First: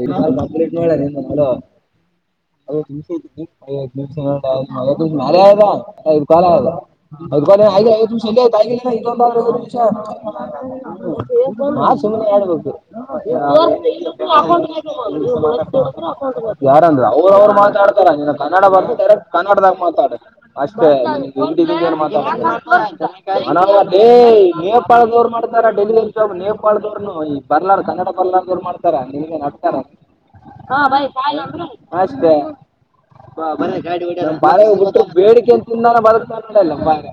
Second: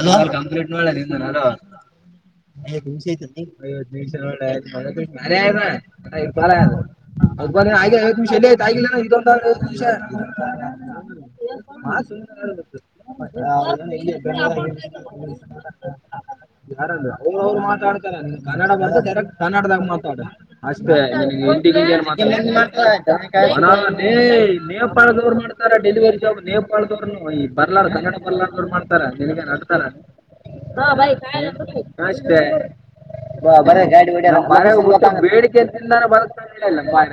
ಅ complete ಮಾಡ ನೀನದ್ರಗ ಮ ಅದು ನಿಮಿಷ ನಿಮಿಷ ಐವತ್ತು ನಿಮಿಷ ಮೇಲೆ ಆದ [unintelligible] ಐದು ಆ ಕಾಲ ಬಾಲ ಆದ ಐದು ಹಬ್ಬ ಕಾಲ ಆಗಿ ಆಗ ಐವ ಐವತ್ತು ನಿಮಿಷ ನಿಮಷ ಇಲ್ಲೇ ಎಲ್ಲ ಆಯ್ತು ಆಯ್ತ ಆಲ್ಲ ಆಗಿಲ್ಲ ಇದೊಂದು ಇದೊಂದಾದ್ರೆ ಐವತ್ತು ನಿಮಿಷ ನಿಮಷ ನಾ [inaudible] ಸುಮ್ಮನೆ ಆಡ್ಬೇಕು ಯಾರ ಅವ್ರ ಅವರು ಮಾತಾಡ್ತಾರ ನೀ ಕನ್ನಡ ಬಂದರೆಕ್ ಕನ್ನಡದಾಗ ಮಾತಾಡ ಅಷ್ಟೇ ನಿನಗೆ ಹಿಂದಿ ಗಿಂದಿ ಏನ್ ಮಾತಾಡ ಅನಾವ ಡೇ [unintelligible] ನೇಪಾಳದವ್ರು ಮಾಡ್ತಾರ ಮಾಡತಾರ ಡೆಲಿವರಿ ಜ ಜಾಬ್ ನೇಪಾಳದವ್ರನು ನೇಪಾಳದವ್ನು ಈ ಬರ್ಲಾರ ಕನ್ನಡ ಬರ್ಲಾರ್ದವ್ರು ಬರ್ಲಾರ್ರು ಮಾಡ್ ಮಾಡ್ತಾರ ನಿನಗೆ ನಿಂಗೇನು ನಡ್ತಾರ [unintelligible] ಅಷ್ಟೇ ಅಷ್ಟೆ ಬ- ಬರ ಬರ್ರಿ ಗಾಡಿ ಹೊಡ್ಯಾರ. ನಮ್ ಬಾರೆ ಬಿಟ್ಟು ಹೊಡಿಯೋದು ಬೇಡಿಕೆ ಅಂತಿಂದಾನ ಬೇಡಿಕೆದಾನ ಬರ ಬದುಕ್ತಾನ ನೋಡಲ್ಲ ನಮ್ ಮ ಬಾರೆ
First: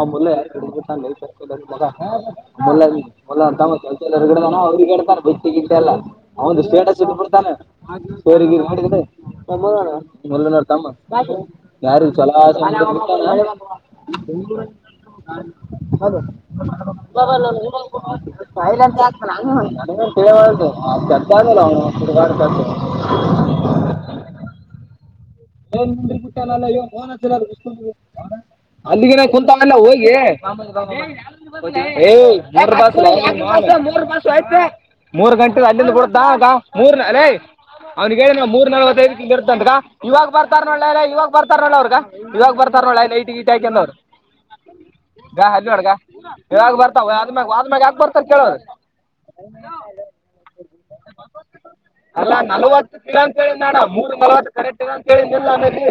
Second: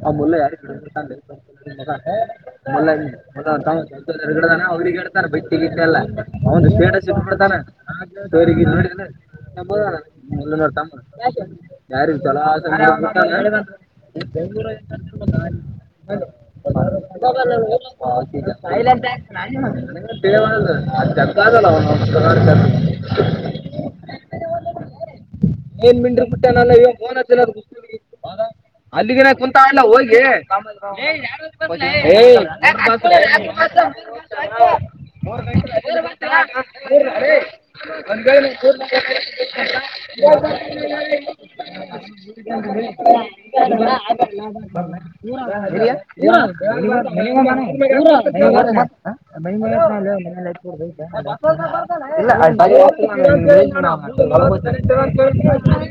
ಅವ್ ಮುಲ್ಲ ಮೊಲ್ಲೆ ಯಾರಿ ಹಿಡಿದ್ಬಿಟ್ಟಾನ ಮಗ ಮುಲ್ಲ ಮುಲ್ಲ [unintelligible] ಅವ್ರಿಗೆ ಹೇಡ್ತಾರೆು ಬೈ ಹಗ ಅಲ್ಲ ಒಂದು ಸ್ಟೇಟಸ್ ಇ ಬಿಡ್ತಾನೆ ಅವರಿಗೆ ನೋಡಿದ್ರೆ ಸ ಮಾಡ ಣ ಮುಲ್ಲ ಮುಲ್ಗನವ ನೋಡ್ ತಮ್ಮ ಯಾರ ಯಾರಿಗೆ ಚಲ ಚಲೋ [inaudible] ಆಸೆ ಮಾಡ್ಬಿಟ್ಟಾನೆ. [unintelligible] ಆ ಆಕಿಗೆ ಸಾಯಿಲೆಂತ ಅಂತ ಹ್ಮ ನನಗೆ ತಿಳಿಯವಲ್ದು ತಿಳಿವಲ್ದು. ಆ ಜಗ್ಗ ಮಾಡ ಅದಲ್ಲ ಅವ್ನು ಅವ್ನು ಜಲ್ಲಗ ಸುಡಾಡ್ ಜಗ್ಗ. ಏನ್ ಮಿಂಡ್ರಿ ಹಟ್ಟ ನಲ್ಲ ಬಿಟ್ಟಾನಲ್ಲ ಇವ ಫೋನ್ ಇನ ಹಚ್ಚಲದು ಅಲ್ಲಿಗೆನ ಕುಂತ ಅಲ್ಲ ಹೋಗಿ ಹೇ ಹಲೋ [unintelligible] ಮೂರು ಮಾಸ ಯತೆ ಮೂರ್ ಗಂಟೆ ಅಲ್ಲಿಂದ ಬಿಡ್ದಗ ಮೂರ್ ಅಲೇ ಅವರಿಗೆ ಹೇಳಿ ನಾವು ಮೂರ್ ನಲ್ವತ್ತೈಐದ ಹಿ ಇತಂದಗ ಇವಾಗ ಬರ್ತಾರ ನೋಳ ಇವಾಗ ಬರ್ತಾರ ನೋಡ ಅವ್ರಗ ಇವಾಗ ಬರ್ತಾರೆ ಲೈಟಿ ಹಾಕೊಂಡ್ ಹಕಂದರು ಗ ಅಲ್ಲಿ ಮಾಡಗ ಇವಾಗ ಬರ್ತಾವ್ಮ್ ಹೋದ ಮ್ಯಾಲೆ ಯಕ ಬರ್ತಾರೆ ಕೇಳ [inaudible] ಅಲ್ಲ ಇಲ್ಲಾ ನಲವತ್ತು [unintelligible] ಕೇಳಲ್ಲೇ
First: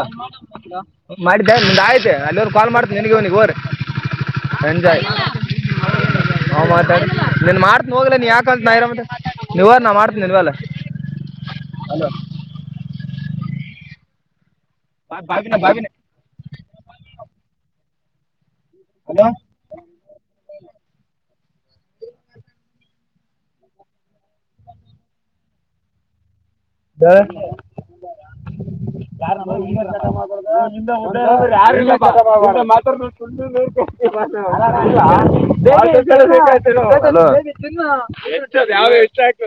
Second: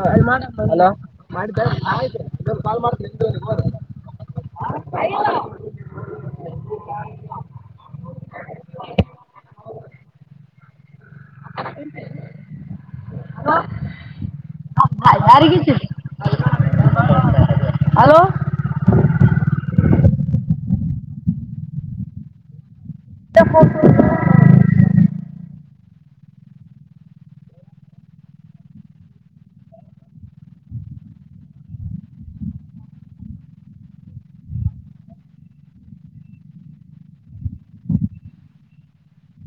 ಅ ಮಾಡಿದ್ದ ನಿದೆ ಆಯ್ತ ಅಲ್ಲಿ ಅವ್ರು ಕಾಲ್ ಮಾಡ್ತ ನನ್ಗೆವನಿಗೆ ಹೋ್ರ [inaudible] ನಾ ಮಾತಾಡಿ ನೀನ್ ಮಾಡ್ತನಿ ಹೋಗ್ ನೀನ್ ಯಾಕಂತ ನ ಇರ ನೀವ್ ನಾ ಮಾಡ್ತನಿ ನೀನ್ವಲ್ಲ ಹ ಯಾರಗ ಬಾಬಿನ ಬಾಬಿನ ಹಲೋ ತಾಪ್ಪ ಯಾ ಯಾರ [inaudible] ಹಲ್ಲೋ.. [unintelligible] ಇಷ್ಟ, ಆಯ್ತು,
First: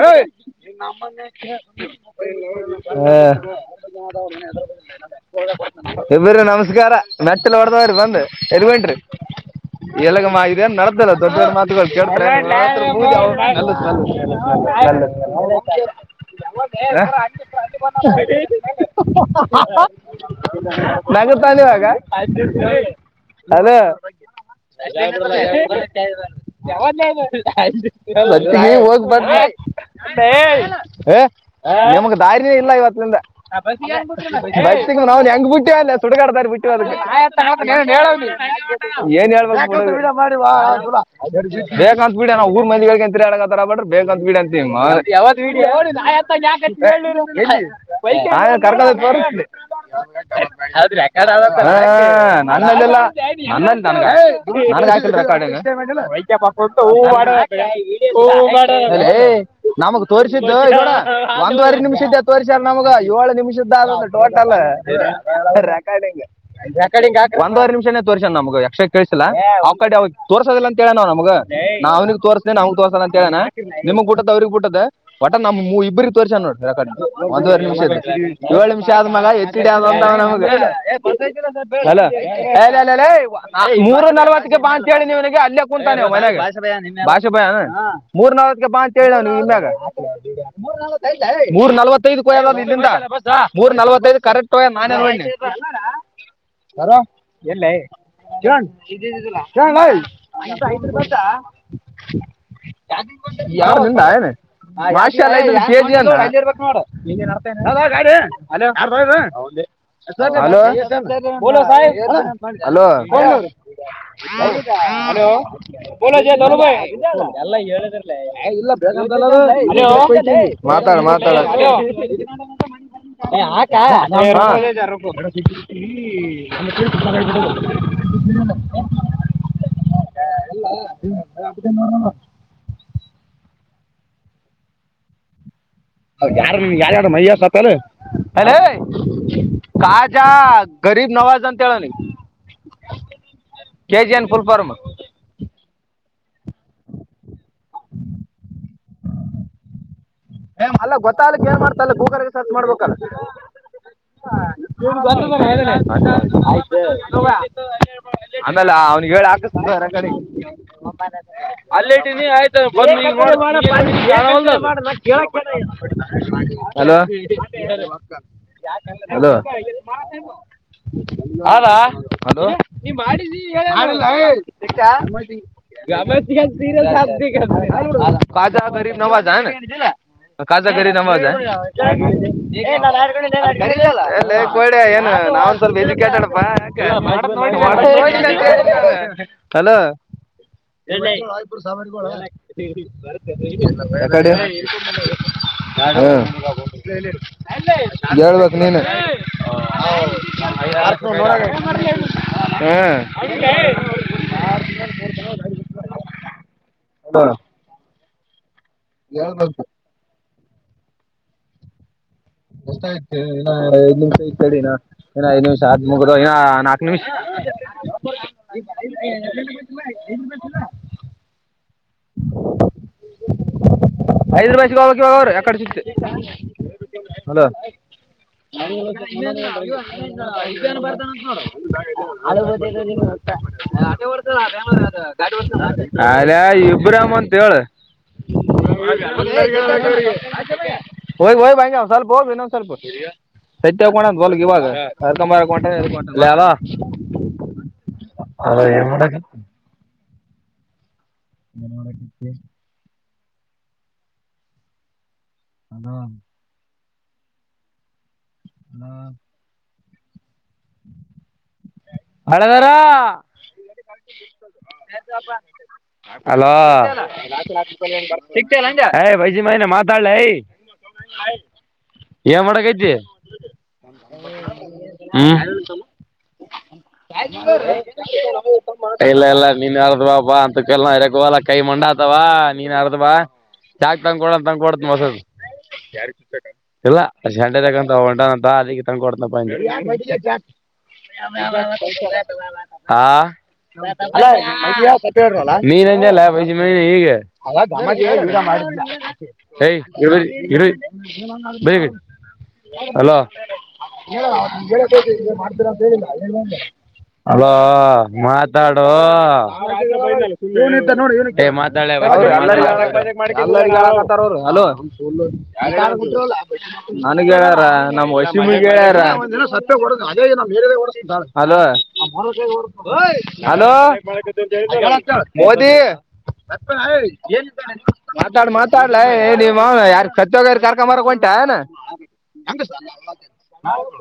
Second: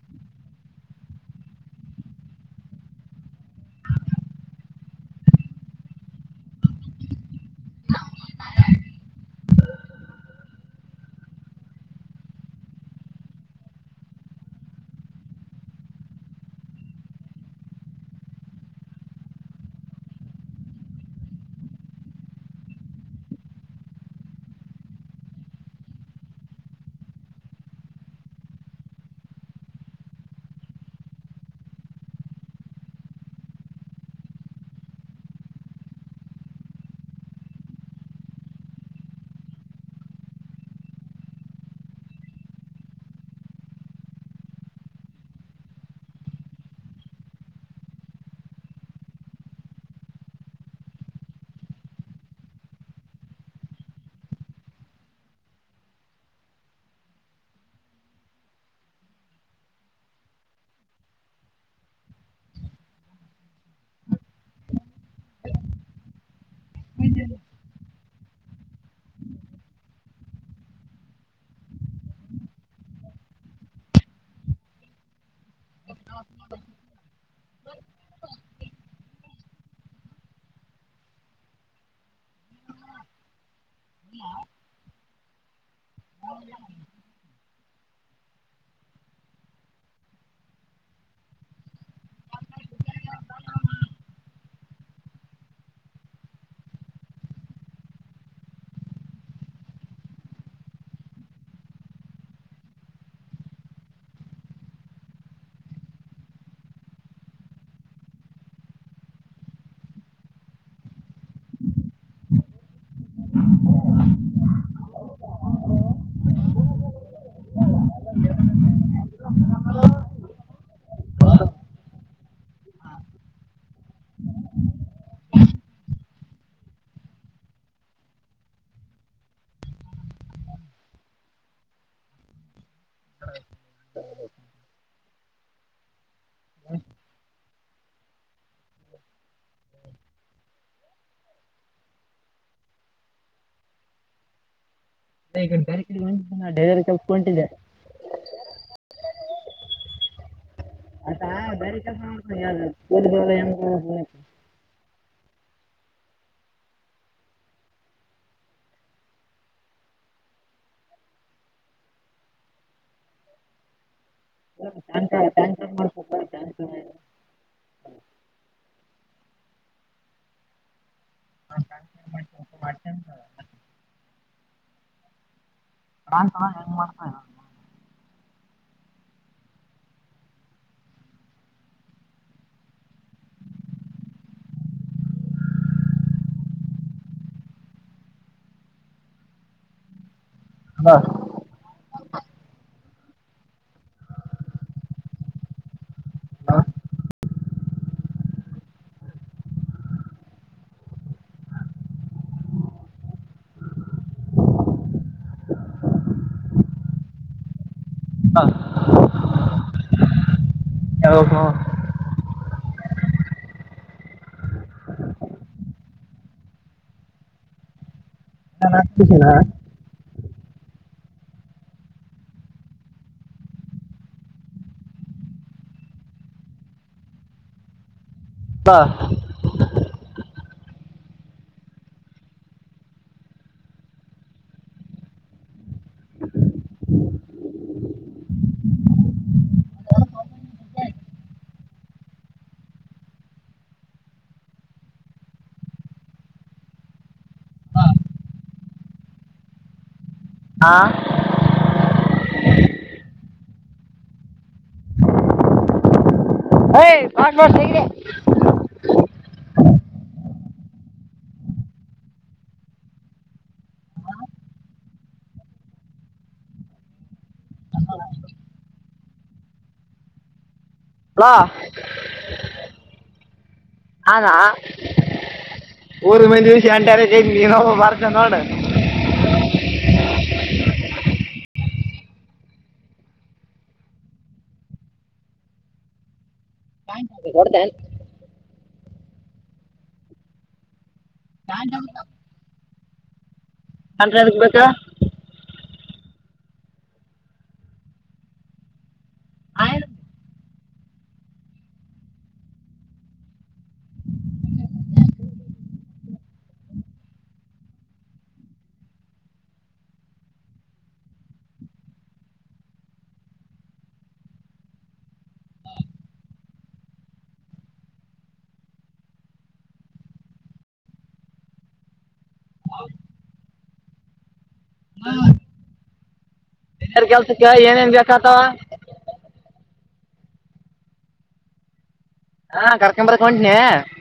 ಹೇ, ನಿಮ್ಮಮ್ಮ ಧೆನ್ಗು.... [unintelligible] ಹಾ.. [unintelligible] ಇಬ್ಬರು, ನಮಸ್ಕಾರ, ಮೆಟ್ಟಲೂ, ಹೊಡದವ್ರೀ ಬಂದು, ಎರಿವೇನ್ರಿ. [unintelligible] ಎಲ್ಲಗ, ಮಾನ್, ನಡ್ದಲ್ಲ ದೊಡ್ಡ, ದೊಡ್ ಮಾತುಗಳು, ಕೇಳ್ತ. [unintelligible] [unintelligible] [inaudible] [unintelligible] [inaudible] ನಗ, ತಾನ, ಹಲೋ. [unintelligible] ನೀವು, ಹೋಗ್ಬಾರ್ರ.. [unintelligible] ಹೇ.. [unintelligible] ಹೇ, ನಿಮಗ್, ದರಿ, ಇಲ್ಲ, ಇವತ್ತಿಂದ! ಬಸ್ ನಾವ್ನ್, ಹೆಂಗ್, ಬಿಟ್ಟ. [unintelligible] ಸುಡುಗಾಡು, ದಾರಿ, ಬಿಟ್ಟವೀ, ಏನು ಹೇಳುವಣಿ, ಏನು, ಹೇಳಬೇಕು, ಸಾಕಷ್ಟು, ದಾರಿ, ಬಿಟ್ಟುರ್ಡಿನಿ. [unintelligible] ಬೇಕಂತ, ಬಿಡ, ನಾ ಊರ್ ಮಂದಿಗಳಿಗೆಗಂತಾಡಗಕತ್ತರ, ಬಡ್ರಿ ಬೇಕಂತ ಬಿಡಿ, ಅಂತೀ, ಯಾವಾಗ, ವೀಡಿಯೋ. [unintelligible] [unintelligible] [inaudible] ಹೌದ್ರೀ, ರೆಕಾರ್ಡ್, ಅಡ್ಹವಿ, ನನ್ನಲ್ಲಿಲ್ಲ ನನ್ನಲ್ಲಿ ತನ್ಗ. [unintelligible] [unintelligible] [inaudible] ನಮಗ್, ತೋರಿಸಿದ್. [unintelligible] ಒಂದುವವರೆ, ನಿಮಿಷ ಇದ್ದೇ ತೋಸ್ಯಾರ ನಮಗ, ಏಳು ನಿಮಿಷದ್ದ ಅ ಟೋಟಲ್. [unintelligible] ಕಾಳಿಂಗ.. [inaudible] ಯಾಕನ, ಒಂದವರ್, ನಿಮಿಷಾನೇ! ತೋರ್ಸಣ ನಮಗ, ಯಕ್ಕ್ಷ, ಕಸಿಲ್ಲಾ ಅವ್ ಕಡೆ ಅವ ತೋಸೋದಿಲ್ಲ, ಅಂತ, ಹೇಳ ನಾವ್ ನಮಗ? [inaudible] ನಾನಿಗೆ, ತೋರ್ಸ್ದೇನೆ, ಅವನಿಗೇ, ತೋರ್ಸತ ಅಂತೇನೆ, ನಿಮಗ್ ಬಿಟ್ಟದತ್, ಅವ್ರಗ್ ಬಿಟ್ಟದ. [unintelligible] ನಮ್, ಇಬ್ಬ್ರಿಗೆ, ತೋರ್ಸ ನೋಡು, ರೆಕಾರ್ಡ್ ಒಂದವರೆ ನಿಮಿಷ, ಇದೆ ಏಳು ನಿಮಿಷ, ಅಧುಮೇಲೈ, ಎತ್ಹಿಯೆಡು, ಅನ್ನೋನೇ, ನಮಗೂ. [unintelligible] ಏ, ಬರ್ತೈತಿಲ್ಲಾ, ಸ್ವಲ್ಪ್ ಹೇಳ್ ಹಲೋ ಅಲೆಲೆ ಏ ಮೂರು ನಲವತ್ತಕ್ಕೆ! ಬಾ ಅಂತ ಹೇಳಿ ಇವನೀಗೆ. [unintelligible] ಅಲ್ಲೆ, ಕುಂತಾವಣೆ,, ಮನ್ಯಾಗ ಮೂರ್ನನವತಕ್ಕೆ, ಭಾಷೆಬಾಯ, ಅಂತೇಳ ಆವ್, ಇಮ್ಮ್ಯಾಗ. [unintelligible] [inaudible] ಮೂರ್, ನಲ್ವತ್ತೈದಕ, ಹೋಗ್ಯದ, ಅದ ಇಲ್ಲಿಂದಾ! ಮೂರ್, ನಲ್ವತ್ತೈದು, ಕರೆಕ್ಟ್, ನಾನೇ, ಹೋಗ್ನವಿ. [unintelligible] ಬರೋ, ಎಲ್ಲೇ? [unintelligible] ಏನು, ಏನು, ಹೇ.. [unintelligible] ಯಾರ್, ನಿಂದಾ, ಏನು? [unintelligible] [inaudible] [unintelligible] ಹಲೋ, ಬೋಲೋ, ಸರ್, ಹಲೋ. ಕೊನ್ನಿ.. [unintelligible] ಹಲೋ, ಬೋಲೋ, ಜಲ್ಲುಬಾಯಿ,, ಎಲ್ಲಾ ಹೇಳ್ದ್ರಿಲೆ, ಏಇ, ಇಲ್ಲಾ ಬೇಕಂತ್, ಅಲ್ಲ ಅದು. [unintelligible] ವಿ ಆರ್, ಸ್ಪೀಕಿಂಗ್, ಮಾತಾಡು, ಮಾತಾಡು. [unintelligible] ಹಾ, ಅಕ್ಕಾ, ಹ, ಈರಣ್ಣ, ಈ, ಬಿಡಲ್ಲ, ಬಿಡು. [unintelligible] [unintelligible] [inaudible] [unintelligible] [inaudible] ಆವ್, ಯಾರ್, ಯಾರ್ಯಾರು, ಮಯ್ಯಗ, ಸೋತಲು? [unintelligible] ಅಲೆ, ಕಾಜಾ, ಗರಿಬ್, ನವಾಜ್, ಅಂತ, ಹೇಳಲ್ವಾನಿ. [unintelligible] K, G, N, full form. [unintelligible] [unintelligible] [inaudible] ಅಲ್ಲ, ಆತ ಗೊತ್ತಾಗ್ಲಿಕ್ಕೆ! ಏನ್ ಬೇರೆ ಮಾಡ್ತಲ್ಲ ಕೆಲಸ ಗೂಗಲ್ಗೆ ಮಾಡ್ತಾನೆ ಸರ್ಚ್, ಯಾರು ಮಾಡ್ಬೇಕಲ್ಲ. ಕೂಲಿ ಬೇಡ ಹೆಂಗೆ [unintelligible] ಹೇ, ಹಾಗಿದೆ, ಆಯ್ತು.. [unintelligible] ಆಮ್ಯಾಲ, ಅವ್ನಿಗ ಹೇಳಿ, ಹಾಕಿಶುತೀನಿ, ತೋರ್, ತಡ್ಡಿ, ಅಲ್ಲೆ, ಇದೀನಿ ಆಯಿತ, ಬಂದ್, ನೀನು? [unintelligible] [inaudible] [unintelligible] ಟ್ಯಾಂಕರ್ ಏನುಕೈ, ಪಡ್ಡೆ, ಟ್ಯಾಂಕರ್ ಮಾಡ್ಬೇಕು ಟ್ಯಾಂಕರ್ ಹಲೋ! [unintelligible] ಹಲೋ. [unintelligible] ಹಲ್ಲೋ, ಅದಾ, ಹಲೋ, ನೀ ಮಾಡ್ತಾನೆ ಮಾಡಿದಿ, ಮಾಡಿಲೆ, ಸಿಗ್ತಾ? [unintelligible] ಯಾವತ್ತೂ, ಆದರು, ಹೆಂಗೆ ಸೀರಿಯಸ್ ಹಾಗುತಿನಿ, ಅಲ್ಲಾ ಕಾಜನವಾಜು, ಏನು.. [unintelligible] ಕಾಜಗರಿ, ನಮ್ಮಾಜ. [unintelligible] ಏನ್ ನಾವ್ ಸ್ವಲ್ಪ ಯಾಕ ಎಜುಕೇಟೆಡ್ ಪಾ [unintelligible] ಹಲೋ [unintelligible] ಯಕಡಿ ಹ ಹೇಳಬೇಕ ನೀನೆ [unintelligible] ಹ್ನ. ಲೋ ಆ ಹೇಳಬೇಕ ಹೇಳ್ಬೇಕ್ ಮಾವ ಎಸ್ಟು, ಅಯ್ತು, ಟೈಮ್, ಐದ್, ನಿಮಿಷ, ಕೇಳಿನೊ, ಹಿನಾ ಐದ್ ನಿಮಿಷ ಆದ್, ಮುಗದೊ, ಹಿನಾ ನಾಕ್ ನಿಮಿಷ. [unintelligible] [unintelligible] [inaudible] ಐದ ರೂಪಾಯ ಸಿಗ ಕೊರ ಎಕಡಿ ಸತ್ತಿ ಹಲೋ [inaudible] [unintelligible] [unintelligible] ಅಲ್ಯಾ ಇಬ್ರಮ ಅಂತ ಹೇಳ [unintelligible] ಹೋಗ ಹೋಗ ಬನ್ನಿ ಸ್ವಲ್ಪ ಹೋಗ ಇನೊಂದ ಸ್ವಲ್ಪ [unintelligible] ವಲ್ಗ ಇವಾಗ ಕರ್ಕೊಂಡ ಬರಾಕ್ ಹೊಂಟೀನಿ ಲೇ ಹಲೋ ಹಲೋ ಎನ್ ಮಾಡತಿ. ಆ ಏನ್ ಮಾಡಕತ್ತಿ. ಹಲೋ. ಪಾಸ್ ಪಾಸ್ ತೆಗೀರಿ. ನಾ ಹಳೆದಾರ [unintelligible] ಹಲೋ ಸಿಕ್ತಿ ಏನ್ ಅಂದೆ ಹೇ ಬೈಜಿ ಮಗನ್ ಮಾತಾಡ್ಲಲೇ ಏನ್ ಮಾಡಕತಿ. ನಾನಾ ಹ್ಮ್ ಉರಿಗ ಬಂದೂರಿ ಷ್ಯಂಟ ಇಲ್ಲ ಇಲ್ಲ ನೀನ್ ಹೇಳ್ಬೇಕಪ್ಪ ಅಂತಕ್ಕೆಲ್ಲ ಗೋಲ ಕೈ ಮಂಡ ಆತವಾ ನೀನ್ ಹರ್ದ ಬಾ ಚಾಕ್ ತಂದಕೊಡ ಅನ್ನ ತಂಗಕೊಡತನ ಹೋಸದ ಇಲ್ಲ ಸಂಡೆ ಕೊಡ್ತೇನ್ ತಕಂತ ಹೊಂಟಾ ಬಾ ಅಲ್ಲಿಗೆ ತಂದ ಕೊಡ್ತಿನಪಾ ಅಂದೆ ಹಾ [unintelligible] ನೀನಲ್ಲ ಬೈಜ ಮ ಈಗ ಎ ಇಡು ಇಡ್ ಬೇಗ ಹಲೋ ಹೇಳ ಕೆಳತತಿ ಮಾಡ್ತೀರಾ ಅಂತ ಹೇಳಿಲ್ಲ ಹೇಳಂದ ಅಲೋ ಮಾತಾಡೊ ಎ ಮಾತ [unintelligible] ನನಗ ಹೇಳ್ಯಾರ ನಮ್ಮ ವಶೀನಿ ಗ ಹೇಳ್ಯಾರ [unintelligible] ಹಲೋ ಹಲೋ ಮೋದಿ ಬೇರೆ ಕೆಲ್ಸಕ್ಕ ಏನೇನ್ ಬೇಕಾಗ್ತಾವ ಮಾತಾಡ್ ಮಾತಾಡ್ಲ ಏ ನಿಮ್ ಯಾರ ಸತ್ತೋಗಾರ ಕರ್ಕೊಂಡ ಬರಾಕ್ ಹೊಂಟಿ ಏನ್ ಹಾ ಕರ್ಕೊಂಬರಕ್ ಹೊಂಟ್ನಿ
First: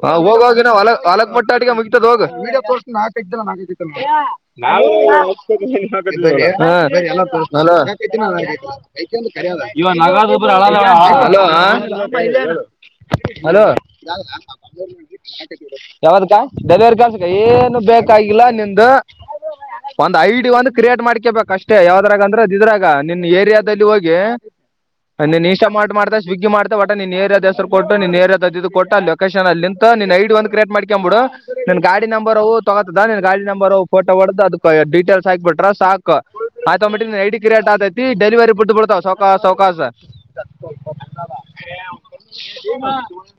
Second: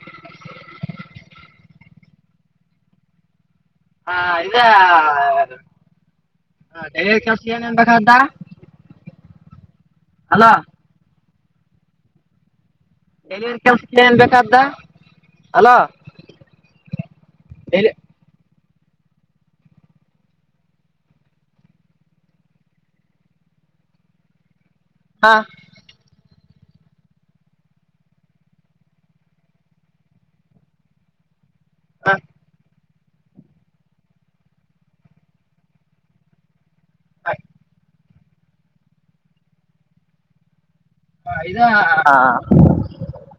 [unintelligible] ಹೋಗ ಹೋಗ ಇನ್ ಹೊಲ ಹೊಲಕ ಮುಟ್ಟಟಗೆ ಮುಗ ಹೋಗ [unintelligible] [unintelligible] [unintelligible] ಆ, ಇದ ಡೆಲಿವರಿ ಕೆಲ್ಸ ಏನೇನ್ ಬೇಕಾದ ಹಲೋ ಡೆಲಿವರಿ ಹಲೋ ಕೆಲ್ಸಕ್ಕೆ ಏನ್ ಬೇಕಾದ ಹಲೋ ಕೆಳಾತತಿ. ಡೆಲಿವರಿ ಕೆಲ್ಸಕ್ಕ ಏನು ಡೆಲಿ ಬೇಕಾಗಿಲ್ಲ ನಿಂದ ಒಂದ ಐ ಡಿ ಒಂದ ಕ್ರಿಯೇಟ್ ಮಾಡ್ಕೇಬೇಕ್ ಅಷ್ಟೇ ಯಾವದ್ರಾಗ ಅಂದ್ರೆ ಇದ್ರಾಗ ನಿನ್ ಏರಿಯಾದಲ್ಲಿ ಹೋಗಿ ಹಾ ನಿನ್ ಇನ್ಸ್ಟಾಮಾರ್ಟ್ ಮಾಡ್ತಿ ಸ್ವಿಗ್ಗಿ ಮಾಡ್ತ ಒಟ ನಿನ್ ಏರಿಯಾದ ಹೆಸರ ಕೊಟ್ಟ ನೀನ್ ಏರಿಯಾದ ಕೊಟ್ಟ ಆ ಲೊಕೇಶನ್ ಅಲ್ಲಿಂತ ನಿನ್ ಐ ಡಿ ಒಂದ ಕ್ರಿಯೇಟ್ ಮಾಡ್ಕೊಂದ ಬಿಡು. ನನ್ ಗಾಡಿ ಹಾ, ನಂಬರ್ವು ತೊಗೋತದ ನಿನ್ ಗಾಡಿ ನಂಬರ್ ಫೋಟೋ ಹೊಡ್ದ ಅದಕ ಡೀಟೇಲ್ಸ್ ಹಾಕ್ಬಿಟ್ರ ಸಾಕ ಆಟೋಮ್ಯಾಟಿಕ್ ಐ ಹಾ, ಡಿ ಕ್ರೇಟ್ ಆತೈತಿ ಡೆಲಿವರಿ ಫುಡ್ ಬಿಳತವ ಸೌಕ ಸೌಕಾಸ ಹ ಇದ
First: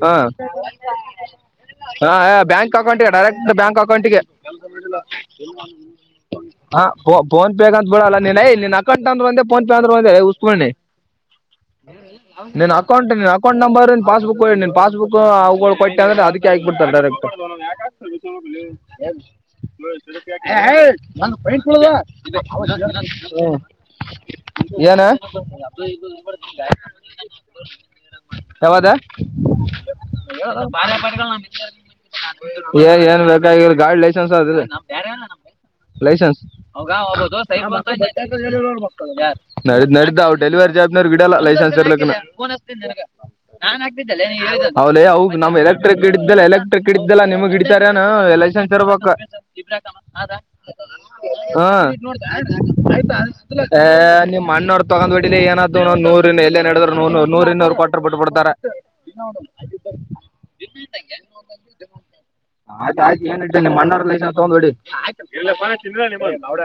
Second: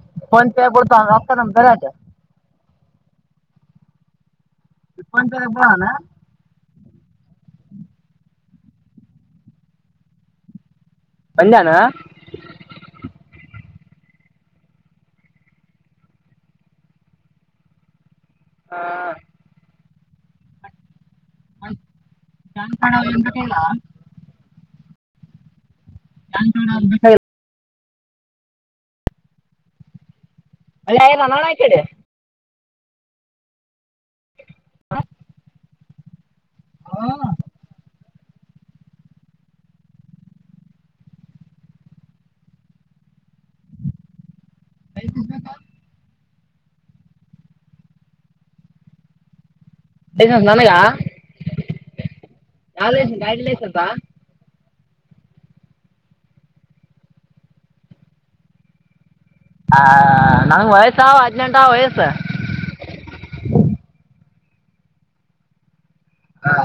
ಹಾ ಫೋನ್ ಪೇ ಬಿಳತವ ಆಫರ್ ನಮ್ದರಾಗ [unintelligible] ಅಕೌಂಟ್ ಗೆ ಡೈರೆಕ್ಟ್ ಬ್ಯಾಂಕ್ ಅಕೌಂಟ್ಗೆ. [unintelligible] ಹಾ ಫೋನ್ ಫೋನ್ಪೇಗ ಅಂತ ಬೀಳಲ ನೀನ್ ನಿನ್ ಅಕಂಟ್ ಅಂದ್ರನು ಒಂದೇ ಫೋನ್ ಪೇ ಅಂದ್ರ ಒಂದೇ ಏ ಬಂದಾನ [unintelligible] ನನ್ ಅಕೌಂಟ್ ನನ್ ಅಕೌಂಟ್. ನಂಬರ್ನ್ ಪಾಸ್ಬುಕ್ ಕೊಿ ನೀನ್ ಪಾಸ್ಬುಕ್ ಅವುಗಳು ಕೊಟ್ಟ ಅಂದ್ರೆ ಅದಕ್ಕೆ ಆಕಿಬಿಡ್ತಾರೆ ಡೈರೆಕ್ಟ್. [unintelligible] [unintelligible] ಹುಂ ಏನ. ಯಾವದ ಅಲ್ಲ ಏನ ನೋಡ ಕಡೆ [unintelligible] ಏ ಏನ್ ಬೇಕಾಗಿಲ ಗಾಡಿ ಲೈಸೆನ್ಸ್ ಅದ ಇಲ್ಲ ಲೈಸೆನ್ಸ್. ಹೋಗ ಹ್ಮ್. ಹೋಗಬೋದು ಸೈ [unintelligible] ನಡ ನಡೀತವ ಅವವು ಡೆಲಿವರಿ ಜಾಬ್ನವರು ಹಿಡಲ್ಲ ಲೈಸೆನ್ಸ್ ಇರ್ಲಕ್ಕನ ನನ್ ಹಾಕ್ತಿದೆ ಲೆ ನೀನ್ ಏನ್ ಅಂದ್ರ ಅವ ಲೆ ಅವ ನಮ್ ಎಲೆಕ್ಟ್ರಿಕ್ [unintelligible] ಎಲೆಕ್ಟ್ರಿಕ್ ಕಿಡ್ದಲ್ಲಾ ನಿಮ್ಗ್ ಹಿಡಿತಾರ ಏನು ಲೈಸೆನ್ಸ್ ಇರ್ಬಕ್. [unintelligible] ಲೈಸೆನ್ಸ್ ನನಗ ಯಾವ ಹಾ. ಲೈಸೆನ್ಸ್ ಗಾಡಿ [unintelligible] ಲೈಸೆನ್ಸ್ ಏ ನಿಮ್ ಅಣ್ಣ ನೋಡ್ [unintelligible] ತಗೊಂಡ್ಬ ಬಿಡ್ ಏನಾದು ನ ನೂರಿ ಇ ಎಲ್ಲೇ ನಡಿದ್ ನ ನೂರಿ ಇ ಅವರು ಕೊಟರ್ ಬಿಟ್ಬ ಬಿಡ್ತಾರೆ. ಹ ನಂಗ್ ವಯಸ್ಸ ಆದ್ [unintelligible] ಆಯ್ತ ಆಯ್ತ ಏನ್ ನಿಮ್ಮಣ್ಣ ಲೈಸೆನ್ಸ್ ತಗೊಂಡ್ ಹೊಡಿ.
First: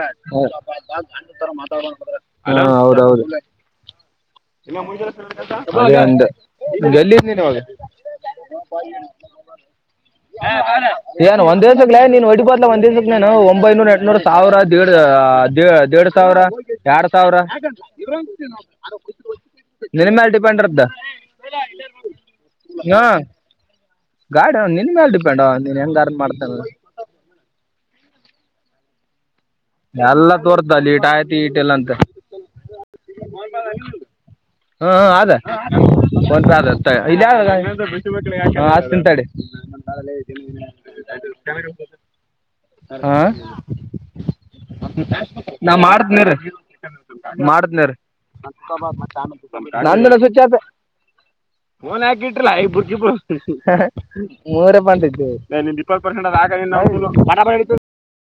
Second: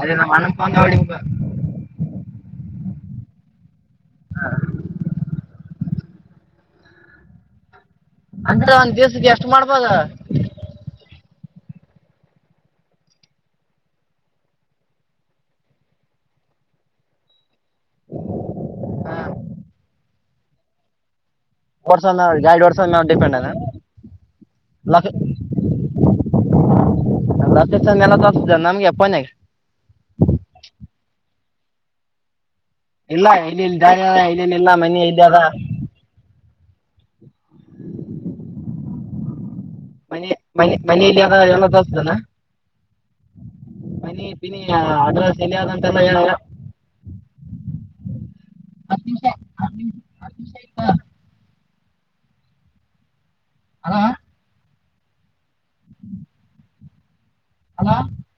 ಅದೇ ನಮ್ಮ ಅಣ್ಣನ ಫೋನ್ ನೋಡಿ ಎಲ್ಲಿ ಇದ್ದನ ಅವಾಗ. ಅಂದ್ರ ಒಂದ್ ದಿವಸಗ್ ಎಷ್ಟ್ ಮಾಡ್ಬಾದು. ಹಾ [unintelligible] ಏನು ಒಂದ ದಿವಸಕ್ಕೆೇ ನೀನ್ ಒಡಿ ಬೊದು ಲೆ ಒಂದ್ ದಿವಸಕ್ಕೆ ನೇು ಒಂಬೈನೂರ ಎಂಟುನೂರು ಸಾವಿರ ದೇಡ್ಡ್ ಸಾವಿರ. ಸಾವಿರ ಎರಡ್ ಸಾವಿರ. ನಿನ್ ಮೇಲ್ ಡಿಪೆಂಡ್ ಇರ್ತದ. ವರ್ಷ ಎರಡ್ ವರ್ಷದ ನ್ ಡಿಪೆಂಡ್ ಅದ. [inaudible] ಗಾಡಿ [unintelligible] ನಿನ್ ಮೇಲೆ ಡಿಪೆಂಡ್ ನೀನ್ ಹೆಂಗ್ ಅರ್ನ್ ಮಾಡ್ತಾನ ತೋರ್ತ ನಮ್ಗೆ ಪೋನ್ ನಾಗೆ. ಎಲ್ಲ ತೋರ್ಥದ ಅಲ್ಲಿ ಈಟ ಆಯ್ತಿ ಈಟೆಲ್ಲ ಅಂತ. ಇಲ್ಲ ಇಲ್ಲಿ [unintelligible] ಹ್ಮ ಹು ಅದ. ತಡಿ. ಮನೆ ಮನೆ ಮನೆಯಲ್ಲಿ ಯ ಎಲ್ಲ ದೋಸದನಾ. ಹಾ ಅಡ್ರೆಸ್ ಎಲ್ಲಿ ಅದ ನಾ ಅಂತೆಲ್ಲ ಹೇಳ ಮಾಡ್ತನಿ ಇರಿ. ಮಾಡ್ತೀನಿ ಇರಿ ಹತ್ತು ನಿಮಿಷ ಹತ್ತು ನಂದ ಸ್ವಚ್ ಆಫ್. ನಿಮಿಷ ಪೋನ್ ಯಾಕ್ ಇತ್ರಿ ಇಬ್ರೂ. Hello [unintelligible] hello